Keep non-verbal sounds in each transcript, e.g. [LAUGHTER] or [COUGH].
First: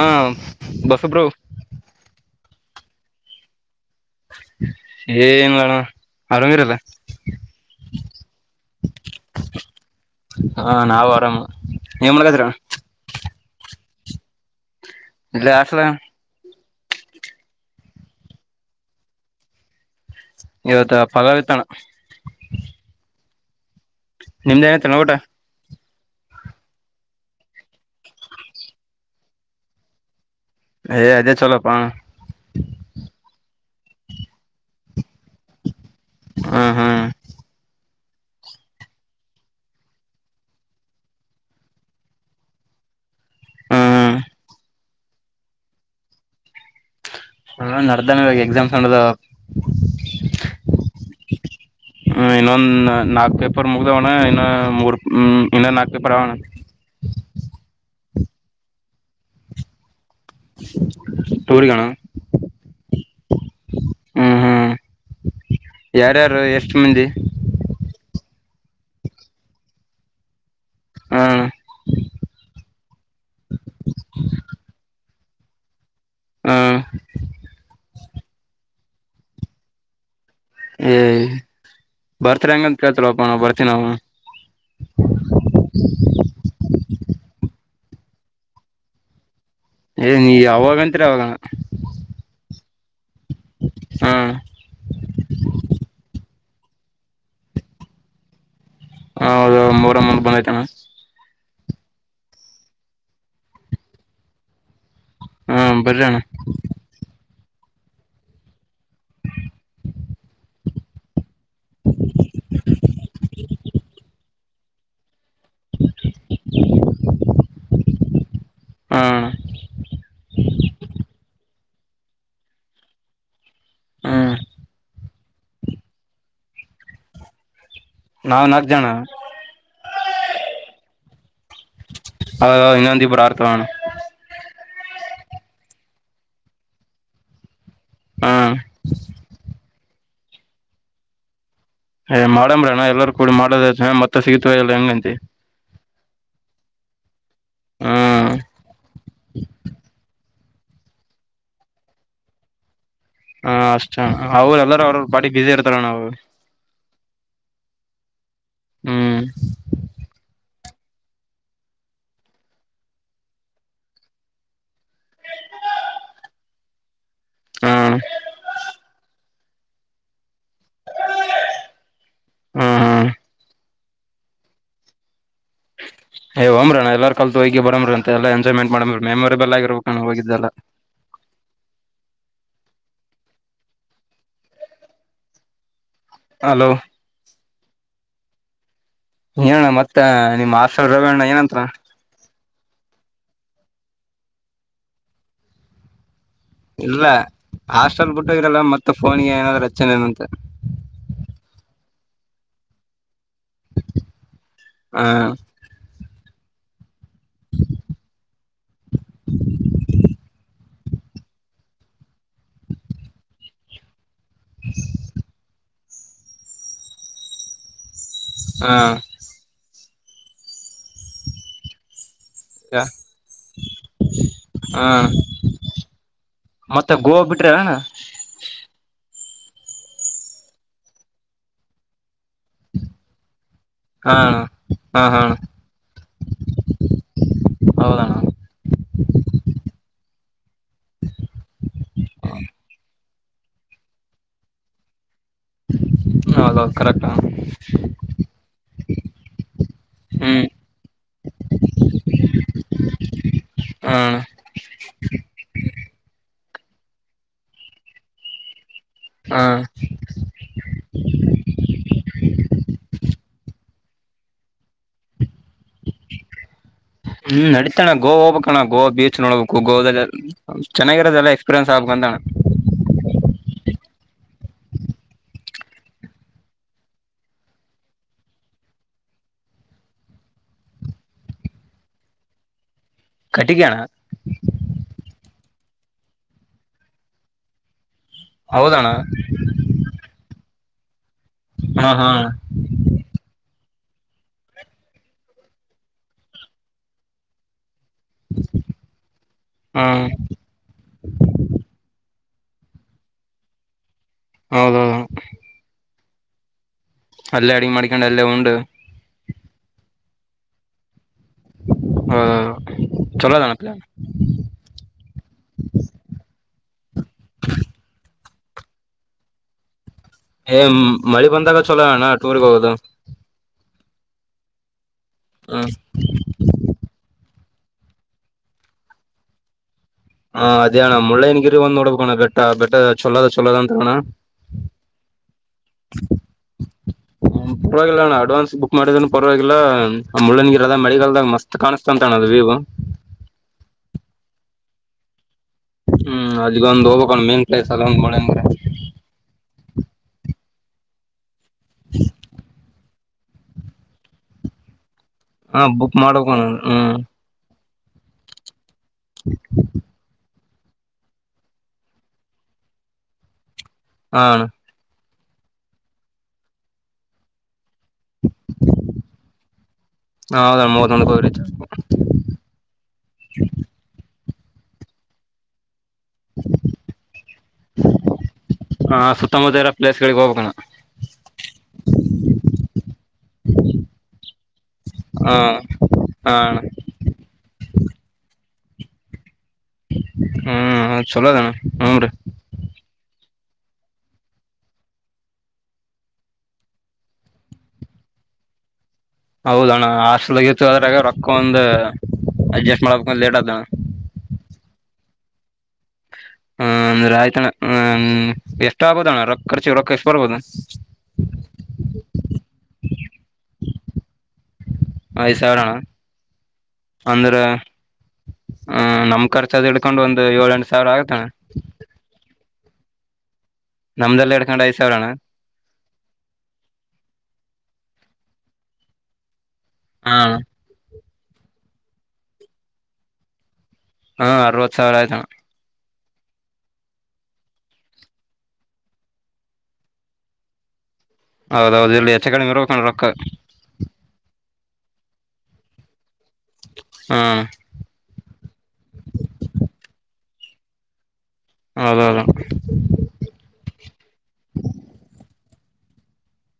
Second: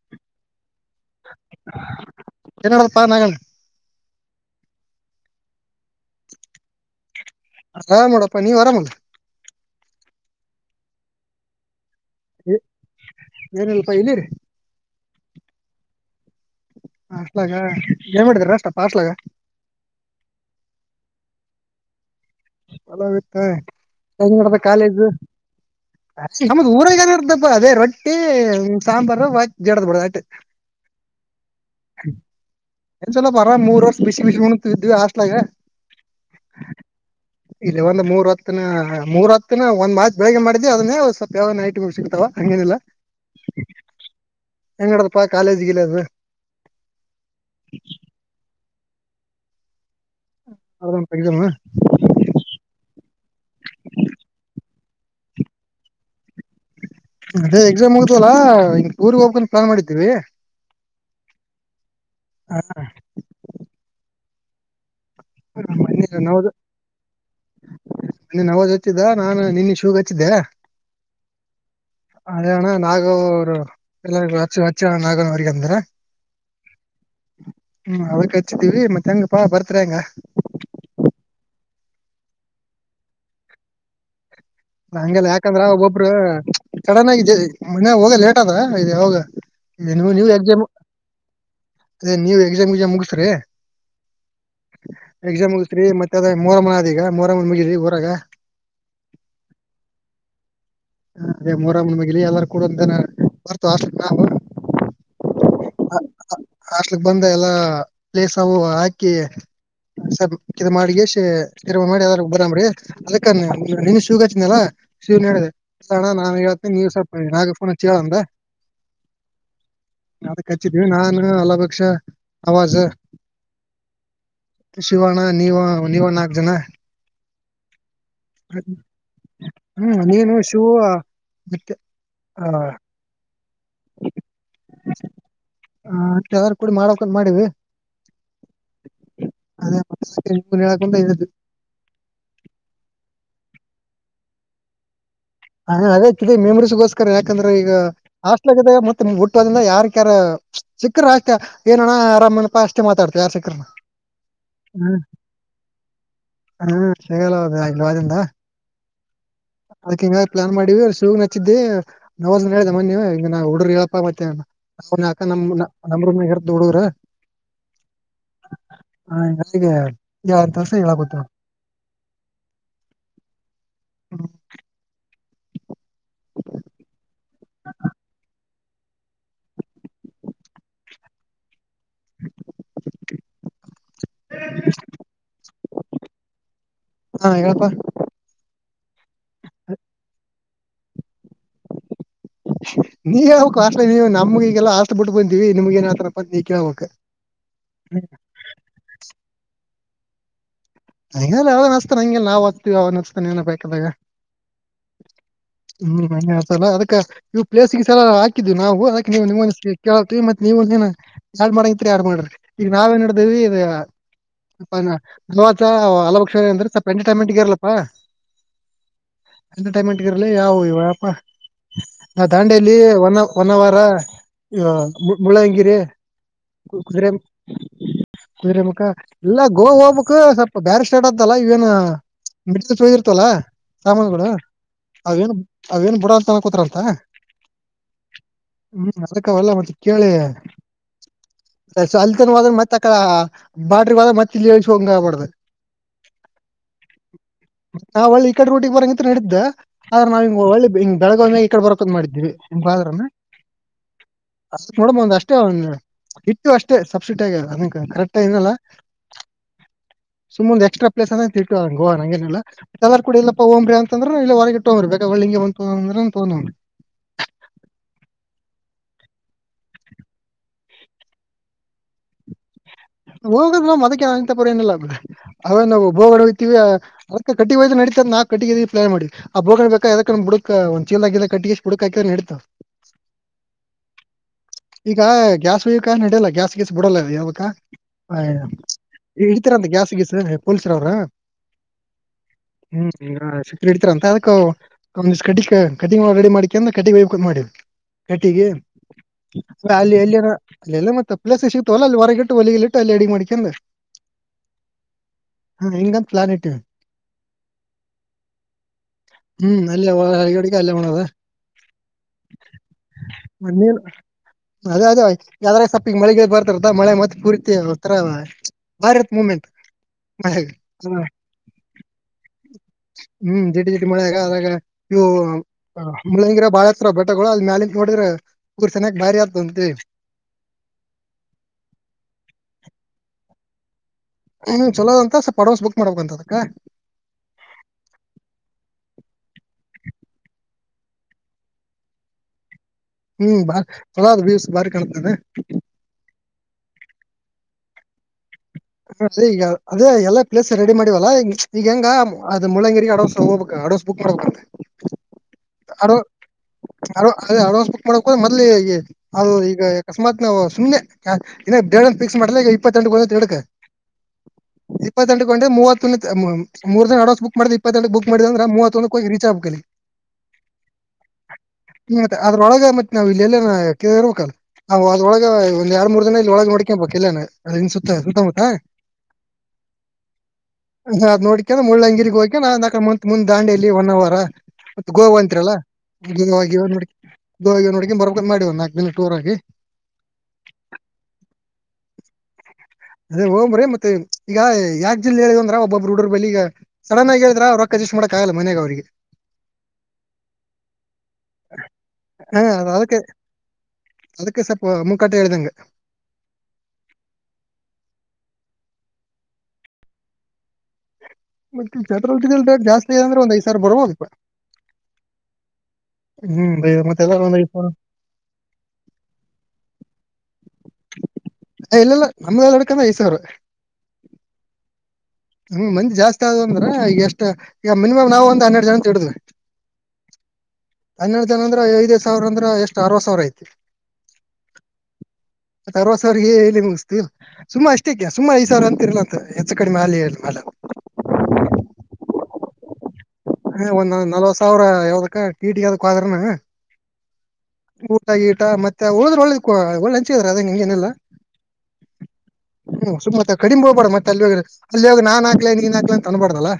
ಹಾ ಬಸುಪ್ರ್ ಏನ ಮಾಡಡಪ್ಪಾ ನಾಗಣ್ಣ ಏನ್ ಮಾಡಣ ಆರಾಮಿರಲ್ಲ ಆರಾಮಡಪ್ಪ ನೀವ್ ಆರಾಮಲ್ಲ ಹಾ ನಾವು ಆರಾಮ್ ನೀವು ಏನ್ ಮಾಡಕ್ಕತ್ರಾನ್ ಏನಲ್ಪಾ ಏಲಿರಿ ಇಲ್ಲೆ ಹಾಸ್ಟೆಲ್ನ ಹಸ್ಲಾಗ ಏಮ್ ಹಡತಾರ ಅಷ್ಟ ಪಸ್ಲಾಗ ಇವತ್ತ ಪಲವ್ ವಿತ್ತಣ ಲತ್ತ ಎಂಗ ನಡದ ನಿಮ್ದ ಏನೈತಣ ಕಾಲೇಜು ಊಟ ನಮ್ದ ಊರಾಗನ ಇರ್ದಪ್ಪ ಅದೇ ರೊಟ್ಟಿ ಸಾಂಬಾರ ಜಡದ ಬಿಡಟ ಏ ಅದೇ ಚಲೋಪ್ಪ ಏನ್ ಚಲ ಪರ ಮೂರ್ ವರ್ಷ ಬಿಸಿ ಬಿಸಿ ಉಣ ಇದ್ವಿ ಹಾಸ್ಲಾಗ ಹ್ಮ್ ಹ್ಮ್ ಇ ಮೂರ್ ಹತ್ತ ನ ಮೂರ್ ಹತ್ತನ ಒಂದ್ ಮಾತ್ ಬೆಳಿಗ್ಗೆ ಮಾಡಿದ್ದಿ ಅದನ್ನೇ ಸ್ವಲ್ಪ ಯಾವ ಐಟಮ ಸಿಗ್ತಾವ ಹಂಗೇನಿಲ್ಲ ಹ್ಮ್ ಹ್ಮ್ ಎಂಗಡಪ್ಪಾ ಕಾಲೇಜ್ ಗಿಲೇಜ್ ಹ ನಡ್ದಾನ ಇಗ ಎಕ್ಸಾಮ್ಸ್ ನಡ್ದವ [UNINTELLIGIBLE] ಹ್ಮ ಇನ್ನೊಂದ ನಾಕ್ ಪೇಪರ್ ಮುಗ್ದವಣ್ಣ ಇನ್ನೊ ಮೂರ್ ಹ್ಮ್ ಇನ್ನ ನಕ್ ಪೇಪರ್ ಅದಾವಣ ಅದೇ ಎಕ್ಸಾಮ್ ಮುಗ್ದಾವಲ್ಲ ಟೂರ್ಗ್ ಹೋಗ್ಬೇಕಂತ ಪ್ಲಾನ್ ಮಾಡಿದ್ದೀವಿ ಟೂರಿಗಿ ಗಾಣ [UNINTELLIGIBLE] ಯಾರ್ಯಾರು ಎಷ್ಟ್ ಮಂದಿ [UNINTELLIGIBLE] ಹ್ಮ್ ಅದಣ ನಾಗರು ಎಲ್ಲ ನಾಗನ ಅವಗ ಅಂದ್ರ ಹ್ಮ್ ಅವ ಹಚ್ಚೀವಿ ಮತ್ತೆ ಹೆಂಗ ಪಾ ಬರ್ತ್ ಹೆಂಗ ಏ ಬರ್ತರಿ ಹಂಗಂತ ಕೇಳ್ತಲ್ಪ್ಪ ನಾವು ಬರ್ತೀ ನವು ಹಂಗೆಲ್ಲ ಯಕಂದ್ರ ಒಬ್ಬೊಬ್ರು ಸಡನ್ ಆಗಿ ಮನ್ಗ ಹೋಗ ಲೇಟ್ ಆದ ಇ ಅವಾಗ ಏ ನೀ ಯಾವಾಗಂತೀರ ಅವಾಗಣ [UNINTELLIGIBLE] [UNINTELLIGIBLE] ಹ್ಮ್ ಮೂರ ಮನ ಆದ ಈಗ ಮರ ಮನ ಮುಗಿದರಿ ಊರಾಗ ಹೌದು ಮೂರ ಮೂರ್ ಬಂದೈತಾನ ಅದೇ ಮೊರಮ್ಮಣ ಮಗಿಲಿ ಎಲ್ಲಾರ ಕೂಡ ಒಂದನ ಬರ್ತು ಆ ನಾವು ಹಾ ಬರಿ ಅಣ ಹಾಸ್ಟ್ಲಿಕ್ ಬಂದ ಎಲ್ಲಾ ಪ್ಲೇಸ್ವು ಹಾಕಿ ಇ ಮಾಡಿಗೆಸಿ ರ್ ಮಾಡಿ ಅದಾರ ಬರಾಮಿ ಅದಕ್ಕ ನಿನ್ ಶೂಗಾಚಿನಲ್ಲಾ ಶನ್ ಹೇಳಿದೆ ಸಣ ನಾನ್ ಹೇಳ್ತೇನೆ ನೀವ್ ಸ್ವಲ್ಪ ನಾಗ ಫೋನ್ ಹಚ್ಚಿ ಹೇಳಂದ ಹ ಅಣ್ಣ ನದಕ್ ನಾನ ಅಲಪಕ್ಷ ಆವಾಜ ಹ್ಮ್ ಶಿವನಣ್ಣ ನೀವು ನೀವ ನಾಕು ಜನ ನಾವ್ ನಾಕ್ ಜನ ಹ್ಮ್ ನೀನು ಶೂ ಮತ್ತೆ ಹ ಇನ್ನೊಂದ ಇಬ್ರು ಆರ್ತವ ಅಣ್ಣ ಹ ಯಾರ ಕೂಡಿ ಮಾಡಕ ಮಾಡಿವಿ ಹ [UNINTELLIGIBLE] ಯ್ ಮಾಡಂಬ್ರಣ ಎಲ್ಲರ ಕೂಡಿ ಮಾಡೋದ ಮತ್ತತ್ ಸಿಗತ್ವ ಎಲ್ಲಾ ಹೆಂಗಂತಿ ಹ ಅದೇ ಮೆಮರೀಸ್ಗೋಸ್ಕರ ಯಾಕಂದ್ರೆ ಈಗ ಹ್ಮ್ ಹಾಸ್ಲ ಮತ್ತ ಹುಟ್ಟೋದ್ರ ಯಾರಕ್ ಯಾರ ಸಿಕ್ಕ್ರ ಆಗ್ತ ಏನಣ್ಣ ಆರಾಮ್ನಪಾ ಅ ಹ ಅಷ್ಟ ಅವ್ರ ಎಲ್ಲಾರ ಅವ್ರ ಬಾಡಿ ಬ್ಯುಸಿ ಇರ್ತಾರ ನಾವು ಸೆಗಾಲ ಹೌದ ಇಲ್ ಅದಿಂದ ಹ್ಮ್ ಅದಕ್ ಹಿಂಗ ಪ್ಲಾನ್ ಮಾಡಿವ ಶೂಗ್ ನಚ್ಚಿದ್ದಿ ನವರ್ ಹೇಳೆ ಮನ್ನಿ ಹುಡರು ಹೇಳಪ್ಪ ಮತ್ತೆ ನಕ ನಮ ನಮ್ರಾರ ದೊಡ್ಡೋರ ಹ್ಮ್ ಹಾಗೆ ಯಾರ ತಸ ಹೇಳಾಗುತ್ತ ಹ್ಮ್ ಏ್ ಅನಾ ಎಲ್ಲಾರ ಕಲ್ತ ಹೋಗಿ ಬರ್ರ ಅಂತೆ ಎಲ್ಲ ಎ ಟ್ ಮಾಡ ಮೆಮೊರೇಬಲ್ ಆಗಿರ್ಬೇಕು ನು ಹೋಗಿದ್ದೆಲ್ಲ ಹಲೋ [INAUDIBLE] ಹಾ ಹೇಳಪ್ಪಾ ಏಣ್ಣ ಮತ್ತ ನಿಮ್ಮ್ ಆಸ್ ರವೇಣ್ಣ ನೀ ಯಕ ಅಷ್ಟ ನೀವು ನಮ್ಗಗೆಲ್ಲ ಆಸ್ತ ಬಿಟ್ಟು ಬಂತೀವಿ ನಿಮ್ಗ ಏನತ್ರ ಇಲ್ಲ ಹಾಸ್ಟೆಲ್ ಬಿಟ್ಟ ಇರಲ್ಲ ಮತ್ತೆ ಫೋನ್ಗೆ ಏನಾದ್ರು ಅಚ್ಚನ್ ಏನಂತ ಹ ಅವ ಅ್ತ ಹಂಗೆ ನಾವು ಹಾತೀವಿ ಅವನ ನ ಬಾಯ್ಕಲ್ಲ ಹ ಹ್ಮ ಮ ಅದಕ್ಕೆ ಇವು ಪ್ಲೇಸ್ ಸ ಹಾಕಿದ್ವಿ ನಾವುದಕ್ಕೆ ನೀವು ಕೇಳೀವಿ ಮತ್ತ ನೀವು ಮಾಡಂಗತ್ ಯಾರು ಮಾಡ್ರಿ ಈಗ ನಾವ ನ್ ಮಾಡಡಿದೇವಿ ಇ ಹಲಭಕ್ಷ ಅಂದ್ರೆ ಸ್ವಲ್ಪ ಎಂಟರ್ಟೈನ್ಮೆಂಟ್ಗ ಇರಲ್ಲಪ್ಪಾ ಹ ಮೆಂಟ್ಗಿರ್ಲಿ ಯಾವವು ಇವಪ ನಾ ದಾಂಡೇಲಿ ಒ ಒನ ವಾರ ಹ ಮುಳ್ಳಂಗಿರಿ ಮತ್ತೆ ಕುದ್ರೆ ಗೋವಾ ಮುಕ್ಕ ಬಿಟ್ರಿ ಅಣ್ಣ ಕುುದುರೆ ಮುಖ ಇಲ್ಲ ಗೋ ಹಬಕ್ ಸ್ವಲ್ಪ ಬ್ಯಾರಿಸ್ಟೇಡ್ ಅತ್ತಲ್ಲ ಇವೇನ ಬಿಡ ಚಿರ್ತಲ್ಲ ಹ ಸಾಮನ್ಗಳು ಹಾ ಹಾ ಅವೇನ್ ಅವೇನ್ ಬುಡ ಅಂತ ಕೋತಾರಂತ ಹೌದಣ್ಣ ಹ್ಮ್ ಅರಕವಲ್ಲ ಮತ್ತೆ ಕೇಳ ಅಲ್ತನ್ದ ಮತ್ತೆ ಅ ಬಾಟ್ರ ಹದ ಮತ್ತ ಇಲ್ಲಿ ಹಂಗ ಆಬಾರ್ದ ಹೌದೌದು ಕರೆಕ್ಟಾ ನಾವ್ ಒಳ್ಳಿ ಈ ಕಡೆ ರಊಟಿಗೆ ಬರಂಗಿಂತ ನಡಿದ್ದ್ದ ಆದ್ರ ಹ್ಮ್ ನಾವಿಂಗ ಒಳ್ಳಿ ಹಿ ಬೆಳಗಾವಿ ಮಾಗ ಈ ಕಡೆ ಬರಕದ್ ಮಾಡಿದ್ದೀವಿ ನಿಮ್ಫಾದರ್ನ [INAUDIBLE] ನೋಡ್ಬಂದ ಅಷ್ಟೇ ಒ ನೀವು ಅಷ್ಟೇ ಸಬ್ಸಿಡಿ ಆಗ ಅದ ಕರೆಕ್ಟ ನಲ್ಲ ಹಾ ಸುಮ್ಮ್ ಎಕ್ಸ್ರ ಪ್ಲೇಸ್ ಅಂತ ಇಟ್ಟ ಗೋವ ಹಂಗೇನಿಲ್ಲ ಕೂಡ ಇಲ್ಲಪ್ಪ ಓ್ರ ಅಂತ ಅಂದ್ರ ಇಲ್ಲ ಹೊರಗಟ್ಟ್ರ್ಬೇಕ ಒಳ್ಳಿಗೆ ಹ್ಮ್ ನಡತಣ ಗೋವಾ ಹಓಬಕ್ಕಣ ಗೋವಾ ಬೀಚ್ ನೋಡ್ಬೇಕು ಗೋ ಚೆನ್ನಾಗಿರದದೆಲ್ಲ ಎಕ್ಸ್ಪೀರಿಯನ್ಸ್ ಆಗ್ಬೇಕು ಅಂತಣ ನಂತ ಪರ ಲ್ಲುದು ಅವ ನಾವುಬ್ ಹೊಡ ಹಯ್ತಿವಿ ಅದಕ್ಕೆ ಕಟ್ಟಿ ಹಯ ನಡತ ನಾ ಕಟ್ಟಿ ಪ್ಲಾನ್ ಮಾಡ ಆ ಬೋಗಣ್ ಬಾ ಯದಕ ಬುಕ್ ಒಂದ ಚೀಲ್ ಆಕಿದ ಕಟ್ಟಿ ಎಷ್ಟ ಬುಕಕ್ಕಿದ ಹಿಡ್ತ ಕಟ್ಟಿಗೆಣ ಈಗ ಗ್ಯಾಸ್ ಹಯಕ ನಡೆಯಲ್ಲ ಗ್ಯಾಸ್ ಗಿಸ್ ಬಿಡಲ್ಲ ಯಾವತ್ತ ಆಯ ಹೌದಣ್ಣ ಇತೀರ ಅಂತ ಗ್ಯಾಸ್ ಗೀಸ್ ಪೊಲೀಸರ ಅವ್ರ ಹಾ ಹಾ ಹ್ಮ್ ಇಡ್ತರ ಅಂತ ಅದಕ್ಕ ಕಿ ಕಟಿಂಗ್ ರೆಡಿ ಮಾಡಿಕ ಅಂದ್ರ ಕಟಿಂಗ ಮಾಡವಿ ಕಟ್ಟಿಗೆ ಅ ಹಾ ಎ ಅಲ್ಲ ಮತ್ತೆ ಪ್ಲಸ್ ಸಿಕ್ತವಲ್ಲ ಅಲ್ಲಿ ಹೊರಗಿಟ್ಟು ಹೊಲಗಲಿ ಇಟ್ಟು ಅಲ್ಲಿ ಅಡಗೆ ಮಾಡ್ಕಂದ ಹೌದೌದು ಹ್ಮ ಇಂಗ್ ಪ್ಲಾನೆಟ್ ಅಲ್ಲೇ ಅಡಗೆ ಮಾಡ್ಕೊಂಡು ಅಲ್ಲೇ ಉಂಡು ಹ್ಮ್ ಅಲ್ಲೇಗಡಿಗೆ ಅಲ್ಲೇ ಮಾಡೋದ ಹೌ ಚಲೋ ಆದಣ್ಣ ನೀನ್ ಪ್ಲಾನ್. ಅದೇ ಅದೇ ಈಗ್ ಸ್ವಲ್ಪ್ ಮಳಿ ಗಿಳಿ ಬರ್ತೀತದ ಮಳೆಗಾ ಮತ್ ಪೂರ್ತಿ ಒಂತರ. ಬಾರಿ ಇರ್ತದ ಮೂಮೆಂಟ್. ಮಳೆಯಾಗ ಏ ಮಳಿ ಬಂದಾಗ ಚಲೋ ಅಣ್ಣ ಟೂರ್ಗೆ ಹೋಗೋದು. ಮಳಗ ಇವು ಹ್ಮ್ ಮುಳಂಗಿರ ಬಾಳ ಎತ್ತರ ಅವ ಬೆಟ್ಟಗಳು ಅಲ್ಲಿ ಮ್ಯಾಲ ಇಂತ ನೋಡಿದ್ರೆ [UNINTELLIGIBLE] ಹಾ ಅದೇ ಅಣ ಮುಳ್ಳಯ್ಯನ ಗಿರಿ ಒಂದ್ ನೋಡಬೇಕು ಅಣ್ಣ ಬೆಟ್ಟ ಬೆಟ್ಟ ಚೊಲದ ಚೊಲದ ಆದ ಅಂತಾರಣ್ಣ. ಹ್ಮ ಚಲೋದ ಅಂತ ಸ್ವಲ್ಪ ಅಡ್ವಾನ್ಸ್ ಬುಕ್ ಮಾಡ್ಬೇಕಂತ ಅದಕ್ಕ. ಹ ಪರವಾಗಿಲ್ಲ ನಣ್ಣ ಅಡ್ವಾನ್ಸ್ ಬುಕ್ ಮಾಡಿದ್ರನು ಪರವಾಗಿಲ್ಲ ಆ ಮುಳ್ಳಯ್ಯನ ಗಿ ಇದ ಮಳೆಗಾಲ್ದಗ ಮಸ್ತ್ ಕಾಣಿಸ್ತಂತ ಅದು ವಿವು. ಹ್ಮ್ ಬಾ ಚಲೋ ಅದ ವಿವ್ಸ್ ಬಾರಿ ಕಣ್ತದಡು. ಹ್ಮ್ ಅದ್ಗೊಂದು ಹೋಗಕೊಂಡ್ ಮೇನ್ ಪ್ಲೇಸ್ ಅಲ್ಲ ಒಂದ್ ಮಳೆ ಅಂದ್ರೆ. ವಲ್ಲ ಈಗ ಹೆಂಗ ಅದ ಮುಳ್ಳಂಗಿರಿ ಅಡ್ವಾನ್ಸ್ ಎಂಗ್ ಹೋಗಬೇಕ ಅಡ್ವಾನ್ಸ್ ಬುಕ್ ಮಾಡ್ಬೇಕಂತ. ಹಾ ಬುಕ್ ಅಡು ಮಾಡ್ಬೇಕಣ ಹ್ಮ್ ಅಡ ಅದೇ ಅಡ್ವಾನ್ಸ್ ಬುಕ್ ಮಾಡಬೇಕು ಮೊದ್ಲಿ ಈ ಅದು ಈಗ ಅಕಸ್ಮಾತ್ ನಾವು. ಸುಮ್ನೆ ಇನ್ನ ಡೇಟ್ ಫಿಕ್ಸ್ ಮಾಡಿದಾಗ ಈ ಇಪ್ಪತ್ತೆಂಟು ಹೋಗ್ತೀವಿ ಅಂತ ಇಟಕ. ಹ್ಹಾ. ಇಪ್ಪತ್ತೆಂಟಕ ಹೊಂಟ್ರೆ ಮೂರ್ ದಿನ ಅಡ್ವಾನ್ಸ್ ಬುಕ್ ಮಾಡ ಇಪ್ಪತ್ತೆಂಟಕ ಬುಕ್ ಮಾಡಿದಂದ್ರೆ ಮೂವತ್ತೊಂದ ಹೋಗಿ ರೀಚ್ ಆಗ್ಬೇಕು ಅಲ್ಗಿ. ಹೌದಣ ಮೂವತ್ತೊಂದಕ್ಕೆ ಹೋಗ್ರೈತಿ ಹ ಮತ್ತ ಅದ್ರೊಳಗ ಮತ್ತ. ನಾವ್ ಇಲ್ಲ ಎಲ್ಲ ಇರ್ಬೇಕಲ್. ಹ ಅದರೊಳಗ ಒಂದ ಎರಡ್ ಮೂರ್ ದಿನ ಇ ಒಳಗ್ ನೋಡ್ಕೇಬೇಕು ಬೇಕು ಇಲ್ಲ ಎಲ್ಯನ ಸುತ್ತ ಸುತ್ತಮುತ್ತ. ಹಾ ಸುತ್ತಮುತ್ತ ಇರ ಪ್ಲೇಸ್ಗಳಿಗೆ ಹೋಗಬೇಕಣ. ಹದ ನೋಡಕಂದ್ರ ಮುಳ್ಳಂಗಿರಿಗೆಗ್ ಹೋಗಿ ನಾತ್ಂದ ದಾಂಡಿಯಲ್ಲಿ ಒನ್ ಅವರ ಮತ್ತ ಗೋವಾ ಹಾ ಅಂತೀರಲ್ಲ ಹಾ ಅಣ್ಣ ಗೋ ಗೋ ನೋಡ ಮಾಡಡಿ ಒಂದು ನಲ್ಕ ದಿನ ಟೂರ್ಗಿ ಹ್ಮ್್ ಚಲೋದಣ ಹನ್್ರರಿ ಅ ಓ್ರ ಮತ್ತ ಈಗ ಯಾಕ ಜಿಲ್ಲೆ ಹೇಳಿದಂದ್ರ ಒಬ್ಬಬ್ ರೂಡ್ರ್ ಬ ಈಗ ಸನ್ ಆಗಿ ಹೇಳಿದ್ರಜಸ್ಟ್ ಮಾಡಕ ಲ್ಲ ಮನೆಗೆ ಅವ್ರಿಗೆ ಹೌದಣ್ಣ ಹಾಸ್ಟಲ್ಗ ಇತ್ತು ಅದ್ರಾಗ ರೊಕ್ಕ ಒಂದು್ ಹಾ ಅದ್ ಅಡ್ಜಸ್ಟ್ ಅದಕ್ಕೆ ಮಾಡಬೇಕಂದ ಲೇಟ್ ಆದಣ್ಣ ಅದಕ್ಕೆ ಸ್ವಲ್ಪ ಮುಖಾಟ ಹೇಳಿದಂಗ ಅಂದ್ರೆ ಆಯ್ತಣ್ಣ ಹ್ಮ್ ಎಷ್ಟ ಆಗಬೋುದಣ್ಣ ರೊ ಖರ್ಚಿ ರೊಕ್ಕ ಎಷ್ಟು ಬರ್ಬೋದು ಮತ್ತೆ ಪೆಟ್ರೋಲ್ ಡೀಸೆಲ್ ರೇಟ್ ಜಾಸ್ತಿ ಅಂದ್ರೆ ಒಂದ್ ಐ್ ಸಾವರ ಬರ್ಬೋದು ಐದು ಸಾವಿರಣ್ಣ ಮತ್ತೆ ಎಲ್ಲಾರ ಅಂದ್ರ ಒಂದ್ ಐದ್ ಸಾವಿರ ಅ ನಮ ಖರ್ಚ ಅದು ಹಡ್ಕೊಂಡುಂತ ಏಳ ಎಂಟು ಸಾವಿರ ಆಗತಾನ ಇನು ಯೆದುಕ್ ಐದು ಸಾವಿರ ನಮ್ದಲ್ಲಿ ಎಡ್ಕೊಂಡ್ ಐದ ಸಾವಿರ್ಣ ಹ್ಮ್ ಮಂದಿ ಜಾಸ್ತಿ ಆದ ಅಂದ್ರ ಈಗ ಎಷ್ಟ ಈಗ ಮಿನಿಮ್ ನಾವವು ಒಂದ ಹನ್ನೆರಡು ಜನ ತಿಡಿದ್ವಿ ಹಾ ಹನ್ನೆರಡು ಜನ ಅಂದ್ರೆ ಐದದು ಸಾವಿರ ಅಂದ್ರ ಎಷ್ಟ್ ಅರ್ವ ಸಾವಿರ ಐತಿ ಹಾ ಅರವತ್ ಸಾವಿರ ಆಯ್ತಾ ಸರ್ವ ಸಾರಿಗೆ ಹೇಳಿ ಮುಗ್ತೀವಿ ಸುಮಾ ಅಷ್ಟಕ್ಕೆ ಸುಮಾ ಐದು ಸಿರ ಅಂತಿರ್ಲ ಅಂತ ಹೆಚ್ಚು ಕಡೆಮ ಮಾಾಲ ಹೇಳಿ ಹಾಲಕ್ಕಿ ಪರಕ ಹ ಒಂದ್್ ನಲ್ವತ್ ಸಾವಿರ ಯಾವ್ದದಕ್ಕ ಕೀಟಿ ಅದಕ್ಕ ಆದ್ರನ ಹ್ಮ್ ಊಟ ಈಟ ಮತ್ತೆ ಉಳಿದ್ರ ಒಳ್ಳದ ಒಳ್ಳಂಚ್ರ ಅದ ನಿಂ್ಗೆಏನೆಲ್ಲಾ ಹೌದೌದು ಹ್ಮ್ ಸು ಮತ್ತ ಕಡಿಮೆ ಹೋಗ್ಬೇಡ ಮತ್ತೆ ಅಲ್ಲಿ ಅಲ್ಲಿಯಾಗ ನಾನ್ ನೀನ್ ಹಾಕ್ಲಂತ ತಂದಬಾರ್ದಲ್ಲ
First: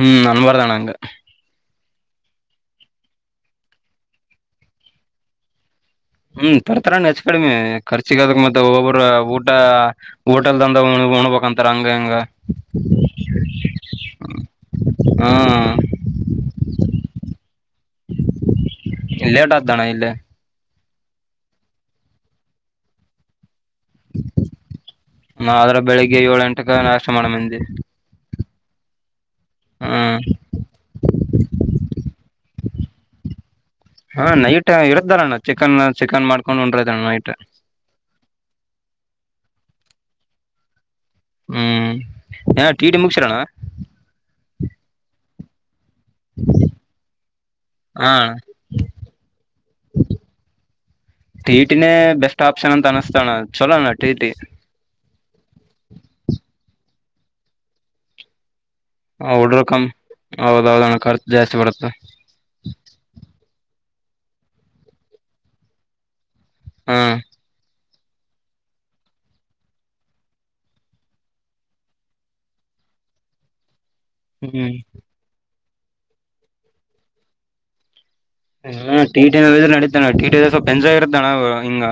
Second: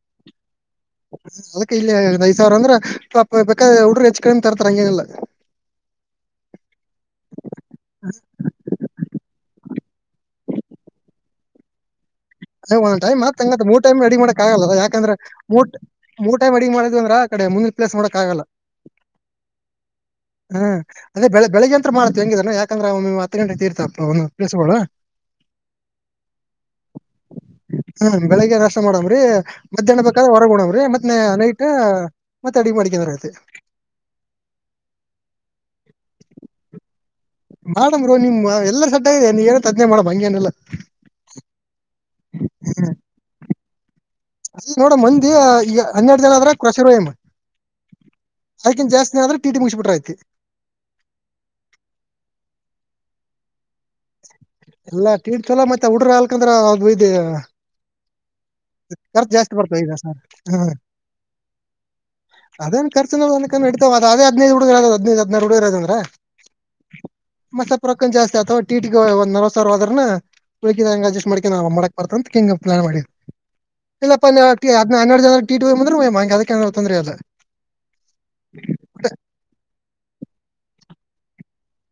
ಹ್ಮ್ ನನ್ವರದಾನ ಅಂಗ ಅದಕ್ಕೆ ಇಲ್ಲಿ ಐದ ಸಾವಿರ ಅಂದ್ರ ಬೇಕಾದ ಹುಡ್ರ ಹೆಚ್ ಕ ತರ್ತ್ರ ಹಂಗಂಗಲ್ಲ ಹ್ಮ್ ತರ್ತರ ಹೆಚ್ ಕಡಿಮೆ ಖರ್ಚಿಗಾದ್ರೆ ಮತ್ತೆ ಒಬ್ಬೊಬ್ಬರ ಊ ದ ಹೋಟೆಲ್ದಂದ ಉಣಬೇಕಂತಾರ ಹಂಗ ಹಿಂಗ. ಒಂದ್ ಟೖಮ್ ಆತ್ ಮೂರ್ಟೈಮ್ ರೆಡಿ ಮಾಡಕ್ ಆಗಲ್ಲ ಯಾಕಂದ್ರೆ ಮೂ ಹ್ಮ್ ಮೂರ್ ಟೈಮ್ ಅಡಿ ಮಾಡ್ ಅಂದ್ರ ಮುಂದಿನ ಪ್ಲೇಸ್ ಮಾಡಕ್ ಆಲ್ಲ. ಲೇಟ್ ಆದ್ದಣ ಇಲ್ಲೆ. ಅದೇ ಬೆಳ ಬೆಳಗ್ಗೆಂತ ಮಾಡತ್ ಹೆಂಗಿದಾನ ಯಕಂದ್ರೆ ಹತ್ ಗಂಟೆ ತ ಆದ್ರ ಬೆಳಿಗ್ಗೆ ಏಳ ಎಂಟಕ ನಾಷ್ಟ ಮಾಡಮ ಮಂದೆ. ಹ್ಮ್ ಬೆಳಿಗ್ಗೆ ನಾಷ್ಟ ಮಾಡಮ್ರೀ ಮಧ್ಯಾಹ್ನ ಬೇಕಾದೆ ಹೊರಗಡವ್ರಿ ಮತ್ತೆ ನೈಟು ತ್ ಅಡಿಗ್ ಮಾಡಕಂದರಾಯ್ತು. ಹಾ ನೈಟ್ ಹೇಳ್ದನಲ್ಲ ನಾನ್ ಚಿಕನ್ ಚಿಕನ್ ಮಾಡ್ಕೊಂಡು ಉಂದ್ರಣ ನೈಟು. ಮಾಡಮ್ ಗುರು ನಿಮ್ ಎಲ್ಲರ ಸಟ್ಟದೆ ನೀನ ಹೇಳತದ್ನೇ ಮಾಡಮ್ ಹಂಗೇನೆಲ್ಲಾ. ಹ್ಮ್ ಟಿ ಟಿ ಮುಗಸರೋಣ್ಣ. ನೋಡ ಮಂದಿ ಈಗ ಹನ್ನೆರಡು ಜನ ಆದ್ರ [UNINTELLIGIBLE] ಹಾ ಅದಕ್ಕಿನ್ ಜಾಸ್ತಿ ಆದ್ರ ಟಿಟಿ ಮುಗಿಸಬಿಟ್ರ ಐತಿ. ಟೀಟಿನೇ ಬೆಸ್ಟ್ ಆಪ್ಷನ್ ಅಂತ ಅನಿಸ್ ಎಲ್ಲ ಟೀಟ್ ಚಲೋ ಮತ್ತೆ ಹುಡ್ರ ಆಲ್ಕಂದ್ರ ಅ ಇದ ಖರ್ಚು ಜಾಸ್ತಿ ಹುಡ್ರ ಬರ್ತಾ ಕಮ್ ಈಗ ಸಾರ್ ಹ್ಮ. ಹೌದೌದಣ ಖರ್ಚು ಜಾಸ್ತಿ ಬರುತ್ತೆ ಅದೇನ್ ಖರ್ಚನೋ [UNINTELLIGIBLE] ಇಡ್ತಾವ ಅದಿನದು ಹುಡುಗರ ಅ ಹದ್ನೖದು ಹುಡುರದ್ರ ಹದ್ನೖದ್ ಹದ್ನಾರ್ ಹುಡುಗ್ರದಂದ್ರೆ. ಹ್ಮ ಪುರಕೊಂಡು ಜಾಸ್ತಿ ಅಥವಾ ಟೀಟಿ ಒಂದ ನಲ್ವ ಸಾವಿರ ಹೋದ್ರುನೂ. ಳಕಿದ ಅಡ್ಜಸ್ಟ್ ಮಾಡಕಿನ ಮಾಡಕ್ ಬರ್ತ ಅಂತ ಹಂಗ ಪ್ಲಾನ್ ಮಾಡ ಇಲ್ಲಪ್ಪ ನೀ ಅದ್ಕಿ ಹ್ಮ್ ಅದ್ನ ಹನ್ನೆರಡು ಜನರ ಟೀಟಿ [UNINTELLIGIBLE] ಅದಕ್ಕೆ ಏನಾರ್ ತೊಂದ್ರೆ ಅದ. ಇಲ್ಲ ಟಿಟಿ ನಡದ್ರ ನಡತಾನ ಟಿಟಿ ಎಂಜಾಯ್ ಇರುತ್ತಣ ಹಿಂಗ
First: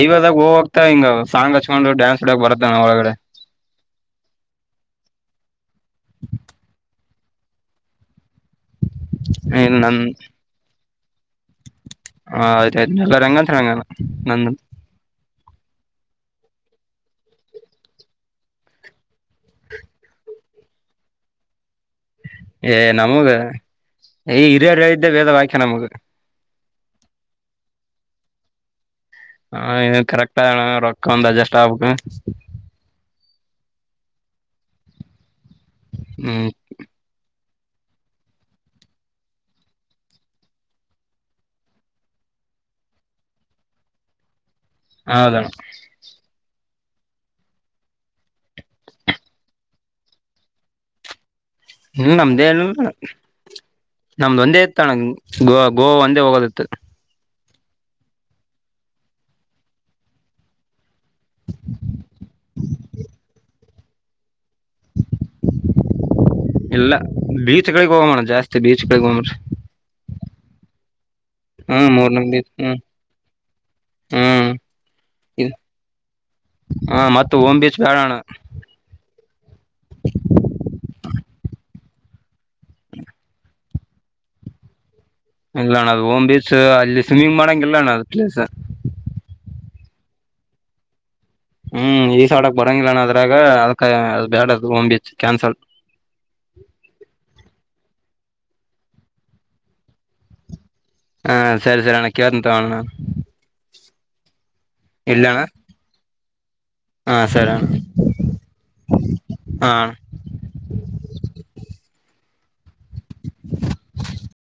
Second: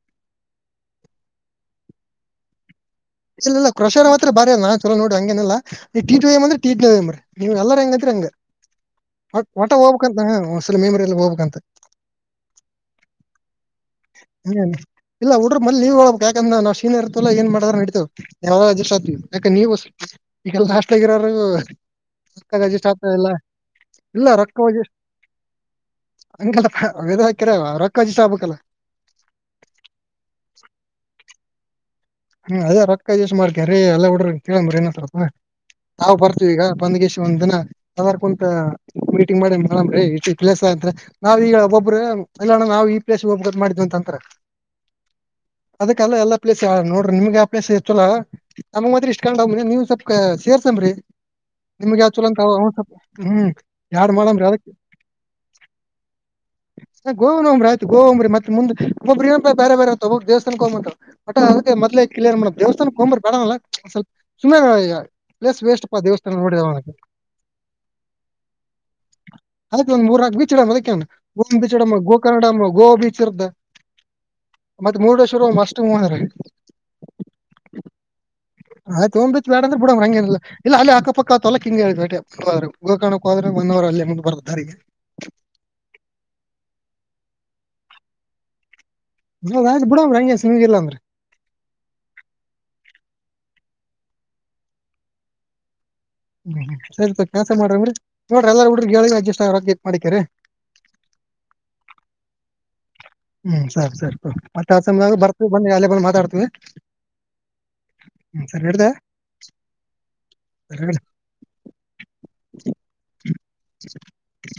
ಐವದಾಗ ಹೋಗತ ಹಿಂಗ ಸಾಂಗ್ ಹಚ್ಕೊಂಡು ಡ್ಯಾನ್ಸ್ ಆಡಕ್ ಬರತ್ತಣ ಒಳಗ. ಇಲ್ಲಿಲ್ಲ ಕ್ರಷರ ಮಾತ್ರ ಬಾದೆಯಲ್ಲ ನಾನ್ ಚಲೋ ನೋಡಿ ಹಂಗಏನಲ್ಲ ಟೀಟಿ ಅಂದ್ರ ಟೀಟಿನೇ ಮಾಡಿ. ನೀವ್ ಎಲ್ಲಾರ ಹೆಂಗೈತ್ರಿ ಹಂಗ ಒಟ ಒಟ್ಟಾಗ್ ನನ್ ಹೋಗ್ಬೇಕ್ಂತ ಒಂದ್ಸಲ [UNINTELLIGIBLE] ಎಲ್ಲಿ ಹೋಗ್ಬೇಕಂತ. ಹ ಆಯ್ತಾಯ್ತು ಎಲ್ಲರ್ ಹೆಂಗಂತಾರ್ ಹಂಗೆ. ಹ್ಮ್. ಇಲ್ಲ ಹುಡ್ರು ಮೊದಲ್ ನೀವ್ಳೇಬೇಕ್ ಯಾಕಂದ್ರ ನಾ ಸೀನಿಯರ್ತಲ್ಲನ ಏನ್ ಮಾಡ್ದ್ರು ನಡಿತವ್. ಯಾವಾಗ ಅಡ್ಜಸ್ಟ್ ಆಗ್ತವಿ ಯಾಕ ನೀವ ಈಗೆಲ್ಲ ಹಾಸ್ಟಲ್ಗಿರೋರೂ ರೊಕ್ಕ ಏ ಅಡ್ಜಷ್ಟ್ ನಮಗ ಆಗ್ತದೆಲ್ಲ ಇಲ್ಲ ಈ ಹಿರಿಯರ್ ರೊಕ್ಕವಾಗಿ ಹೇಳಿದ್ದೆ ವೇದ ವಾಕ್ಯ ನಮಗ ಅವದ ಹಾಕ್ಯರ ರೊಕ್ಕ ಅಡ್ಜೆಷ್ಟಾಗ್ಬೇಕಲ್ಲಾ. ಹಾ ಇದು ಕರೆಕ್ಟ್ ಆಗಣ ರೊಕ್ಕ ಒಂದ್ ಅಡ್ಜಸ್ಟ್ ಆಗ್ಬೇಕು. ಹ್ಮ ಅದೇ ರೊಕ್ಕ ಅಡ್ಜೆಷ್ಟ್ ಮಾಡ್ಕರಿ ಎಲ್ಲಾ ಹುಡ್ರು ಕೇಳನ್ ಬುಡಿ ಏನಂತಾರಪ್ಪ. ನಾವ್ ಹ್ಮ್ ಬರ್ತೀವಿ ಈಗ ಬಂದಗೇಶಿ ಒಂದ ದಿನ ಅದಾರ್ ಕುಂತ ಮೀಟಿಂಗ್ ಮಾಡಿ ಮಾಡಮ್ರಿ ಇಷ್ಟಿಷ್ಟ್ ಪ್ಲೇಸ್ ಅಂದ್ರೆ ನಾವ್ ಈಗ ಒಬ್ಬೊಬ್ರೇ ಇಲ್ಲ ನಾವು ಈ ಪ್ಲೇಸು [UNINTELLIGIBLE] ಮಾಡ್ದು ಅಂತಂತಾರೆ ಹೌದಣ ಅದ್ಕೆ ಅಲ್ಲೇ ಎಲ್ಲಾ ಪ್ಲೇಸ್ ನೋಡ್ ನಿಮ್ಗೆ ಅಪ್ಲೈ ಸೇರ್ತಲ್ಲಾ ನಮಗ್ ಮಾತ್ರ ಇಷ್ಟ ಕೊಂಡೋಗ ನೀವ್ ಸ್ವಲ್ಪ ಸೇರ್ಸಮ್ರಿ. ನಿಮ್ಗೆ ಯಾವ ಹ್ಮ್ ಚಲೊಂತ ನಮ್ದೇನ ಹ್ಮ್ ನಮ್ದ ಒಂದೇ ಇತ್ತಣ [UNINTELLIGIBLE] ಗೋ ಗೋ ಒಂದೇ ಹೋಗೋದಿತ್ತು ಹ ಗೋನ್ರಿ ಆಯ್ತ ಗೋಂಬ್ರಿ ಮತ್ ಮುಂದ ಒಬ್ಬರೇ ಬೇ ಬೇರೆ ಬೇರೆ ತೊಗು ದೇಸ್ಥಾನಕ್ [UNINTELLIGIBLE] ಮೊದಲೇ ಕ್ಲಿಯರ್ ಮಾಡ ದೇವಸ್ಥಾನಕ್ಕೆ ಹೊಂಬರ್ ಬೇಡ ಅನ್ನಲ್ಲ ಸಲ್ಪ್ ಸುಮ್ನೖ ವೇಸ್ ವೇಸ್ಟ್ಪ ದೇವಸ್ಥಾನ ನೋಡ ಇಲ್ಲ ಬೀಚ್ಗಳಿಗೆ ಹೋಗಮಣ ಜಾಸ್ತಿ ಬೀಚ್ಗಳಿಗೆ ಹೋಗಮ್ರಿ ಆಯ್ತು ಒಂದ್ ಮೂರ್ನಾಕ್ ಬೀಚಿಡಮ್ ಅದಕ್ಕೇನ್. ಒಂದ್ ಹ್ಮ್ ಬೀಚಿಡಮ್ಮ ಮೂರ್ನಾಕ್ ಬೀಚ್ ಗೋಕರ್ಣಮ್ಮ ಹ್ಮ್ ಗೋವಾ ಬೀಚ್ ಇರ್ತ. ಹ್ಮ್ ಮತ್ತೆ ಮೂರುಡೇಶ್ವರ ಅಷ್ಟು [UNINTELLIGIBLE] ಹ ಮತ್ತ ಓಮ್ ಬೀಚ್ ಬೇಡಣ ಅಯ್ತು ತಗ ಬೀಚ್ ಬೇಡಂದ್ರೆ ಬಿಡ ಹಂಗೇನ ಇಲ್ಲ ಇಲ್ಲ ಅಲ್ಲೇ ಹಾಕ ಪಕ್ಕ ತೋಲಕ್ಕಿಂಗೆ [UNINTELLIGIBLE] ಗೋಕರ್ಣಕ್ಕ ಹೋದ್ರ ಒನ್ ಅವರ್ ಅಲ್ಲೇ ಮುಂದ ಬರ್ ದಾರಿಗೆ. ಇಲ್ಲ ಅಣ್ಣ ಅದು ಓಮ್ ಬೀಚ್ ಅಲ್ಲಿ ಸ್ವಿಮ್ಮಿಂಗ್ ಮಾಡಂಗಿಲ್ಲಣ್ಣ ಅ ಪ್ಲೇಸ್. ಆಯ್ತು ಬಿಡ ಹಂಗೆ ಸ್ವಿಮ್ಮಿಂಗ್ ಇಲ್ಲಾಂದ್ರೆ. ಹ್ಮ್ ಈಸಾಡಕ್ ಬರಂಗಿಲ್ಲಾಣ ಅದ್ರಾಗ ಅದ್ಕೆ ಅದ್ ಬ್ಯಾಡ ಅದು ಹೋಂಬೀಚ್ ಕ್ಯಾನ್ಸಲ್. ಹ್ಮ್ ಸರಿ ಸ ಕೆಲ್ಸ ಮಾಡವ್ರಿ ನೋಡ್ರ ಎಲ್ಲಾರ ಹುಡ್ರುಗೇಳಿದ್ರೆ ಅಡ್ಜಸ್ಟ್ ಆಗತ್ ಮಾಡಿತ್ತೇರಿ. ಹಾ ಸರಿ ಸರಿ ಅಣ್ಣ ಕೇಳ್ತನ್ ತಗ ಅಣ್ಣ ಹ್ಮ್ ಸರಿ ಸರಿ ಮತ್ತ ಆ ಸಮಯ ಇಡ್ಲಣ್ಣ ಬರ್ತವಿ ಬನ್ನಿ ಅಲ್ಲ ಬಂದು ಮಾತಾಡ್ತೀವಿ ಹಾ ಸರಿ ಅಣ್ಣ ಹ್ಮ ಸರಿಡದ ಹಾ ಅಣ್ಣ ಹ್ಮ್